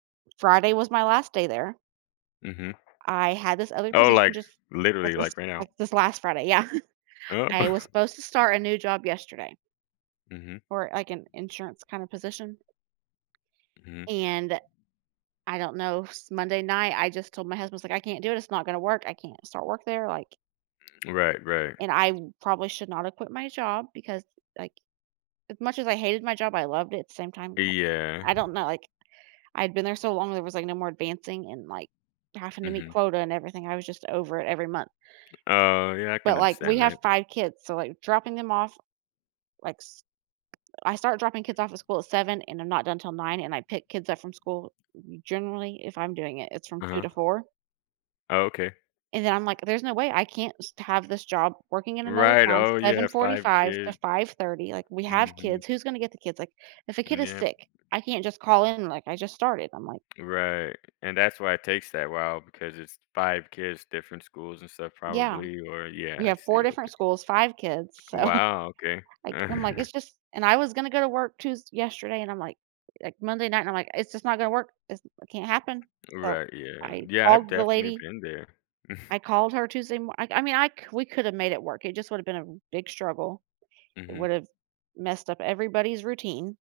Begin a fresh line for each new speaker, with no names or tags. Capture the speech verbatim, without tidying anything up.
Friday was my last day there
Mhm.
I had this other
Oh,
position
like,
just like
literally,
this
like, right now.
like this last Friday. Yeah.
Oh.
I was supposed to start a new job yesterday
Mhm.
for, like, an insurance kinda position.
Mhm.
And I don't know. S Monday night, I just told my husband, was, like, "I can't do this, it's not gonna work, I can't start work there," like
M right, right.
and I probably should not have quit my job because, like, as much as I hated my job, I loved it same time, now.
Yeah.
I don't know, like, I'd been there so long there was, like, no more advancing and, like, having to meet
Mhm.
quota and everything, I was just over it every month.
Oh, yeah, I can
But, like, we
understand
have
that.
five kids, so, like, dropping them off, like, s I start dropping kids off at school at seven, and I'm not done 'til nine, and I pick kids up from school, we generally if I'm doing it, it's from two
Uh-huh.
to four
Oh, okay.
and then I'm, like, "There's no way. I can't s have this job working in another
Right,
town,
oh, you
seven
have five
forty-five to
kids.
five thirty, like, we have
Mhm.
kids. Who's gonna get the kids? Like, if a kid
Mm,
is
yep.
sick, I can't just call in, like, I just started." I'm, like
Right, and that's why it takes that while because it's five kids, different schools and stuff
Yeah.
probably, or, yeah,
We
I
have
see,
four different
okay.
schools, five kids, so,
Wow, okay.
like, I'm, like, it's just and I was gonna go to work Tues yesterday, and I'm, like like, Monday night, I'm, like, "It's just not gonna work, It's it can't happen," so
Right, yeah,
I
yeah, I've
called the
definitely
lady
been there.
I called her Tuesday mor Iike, I mean I c we coulda made it work, it just would've been a big struggle. It
Mhm.
would've messed up everybody's routine.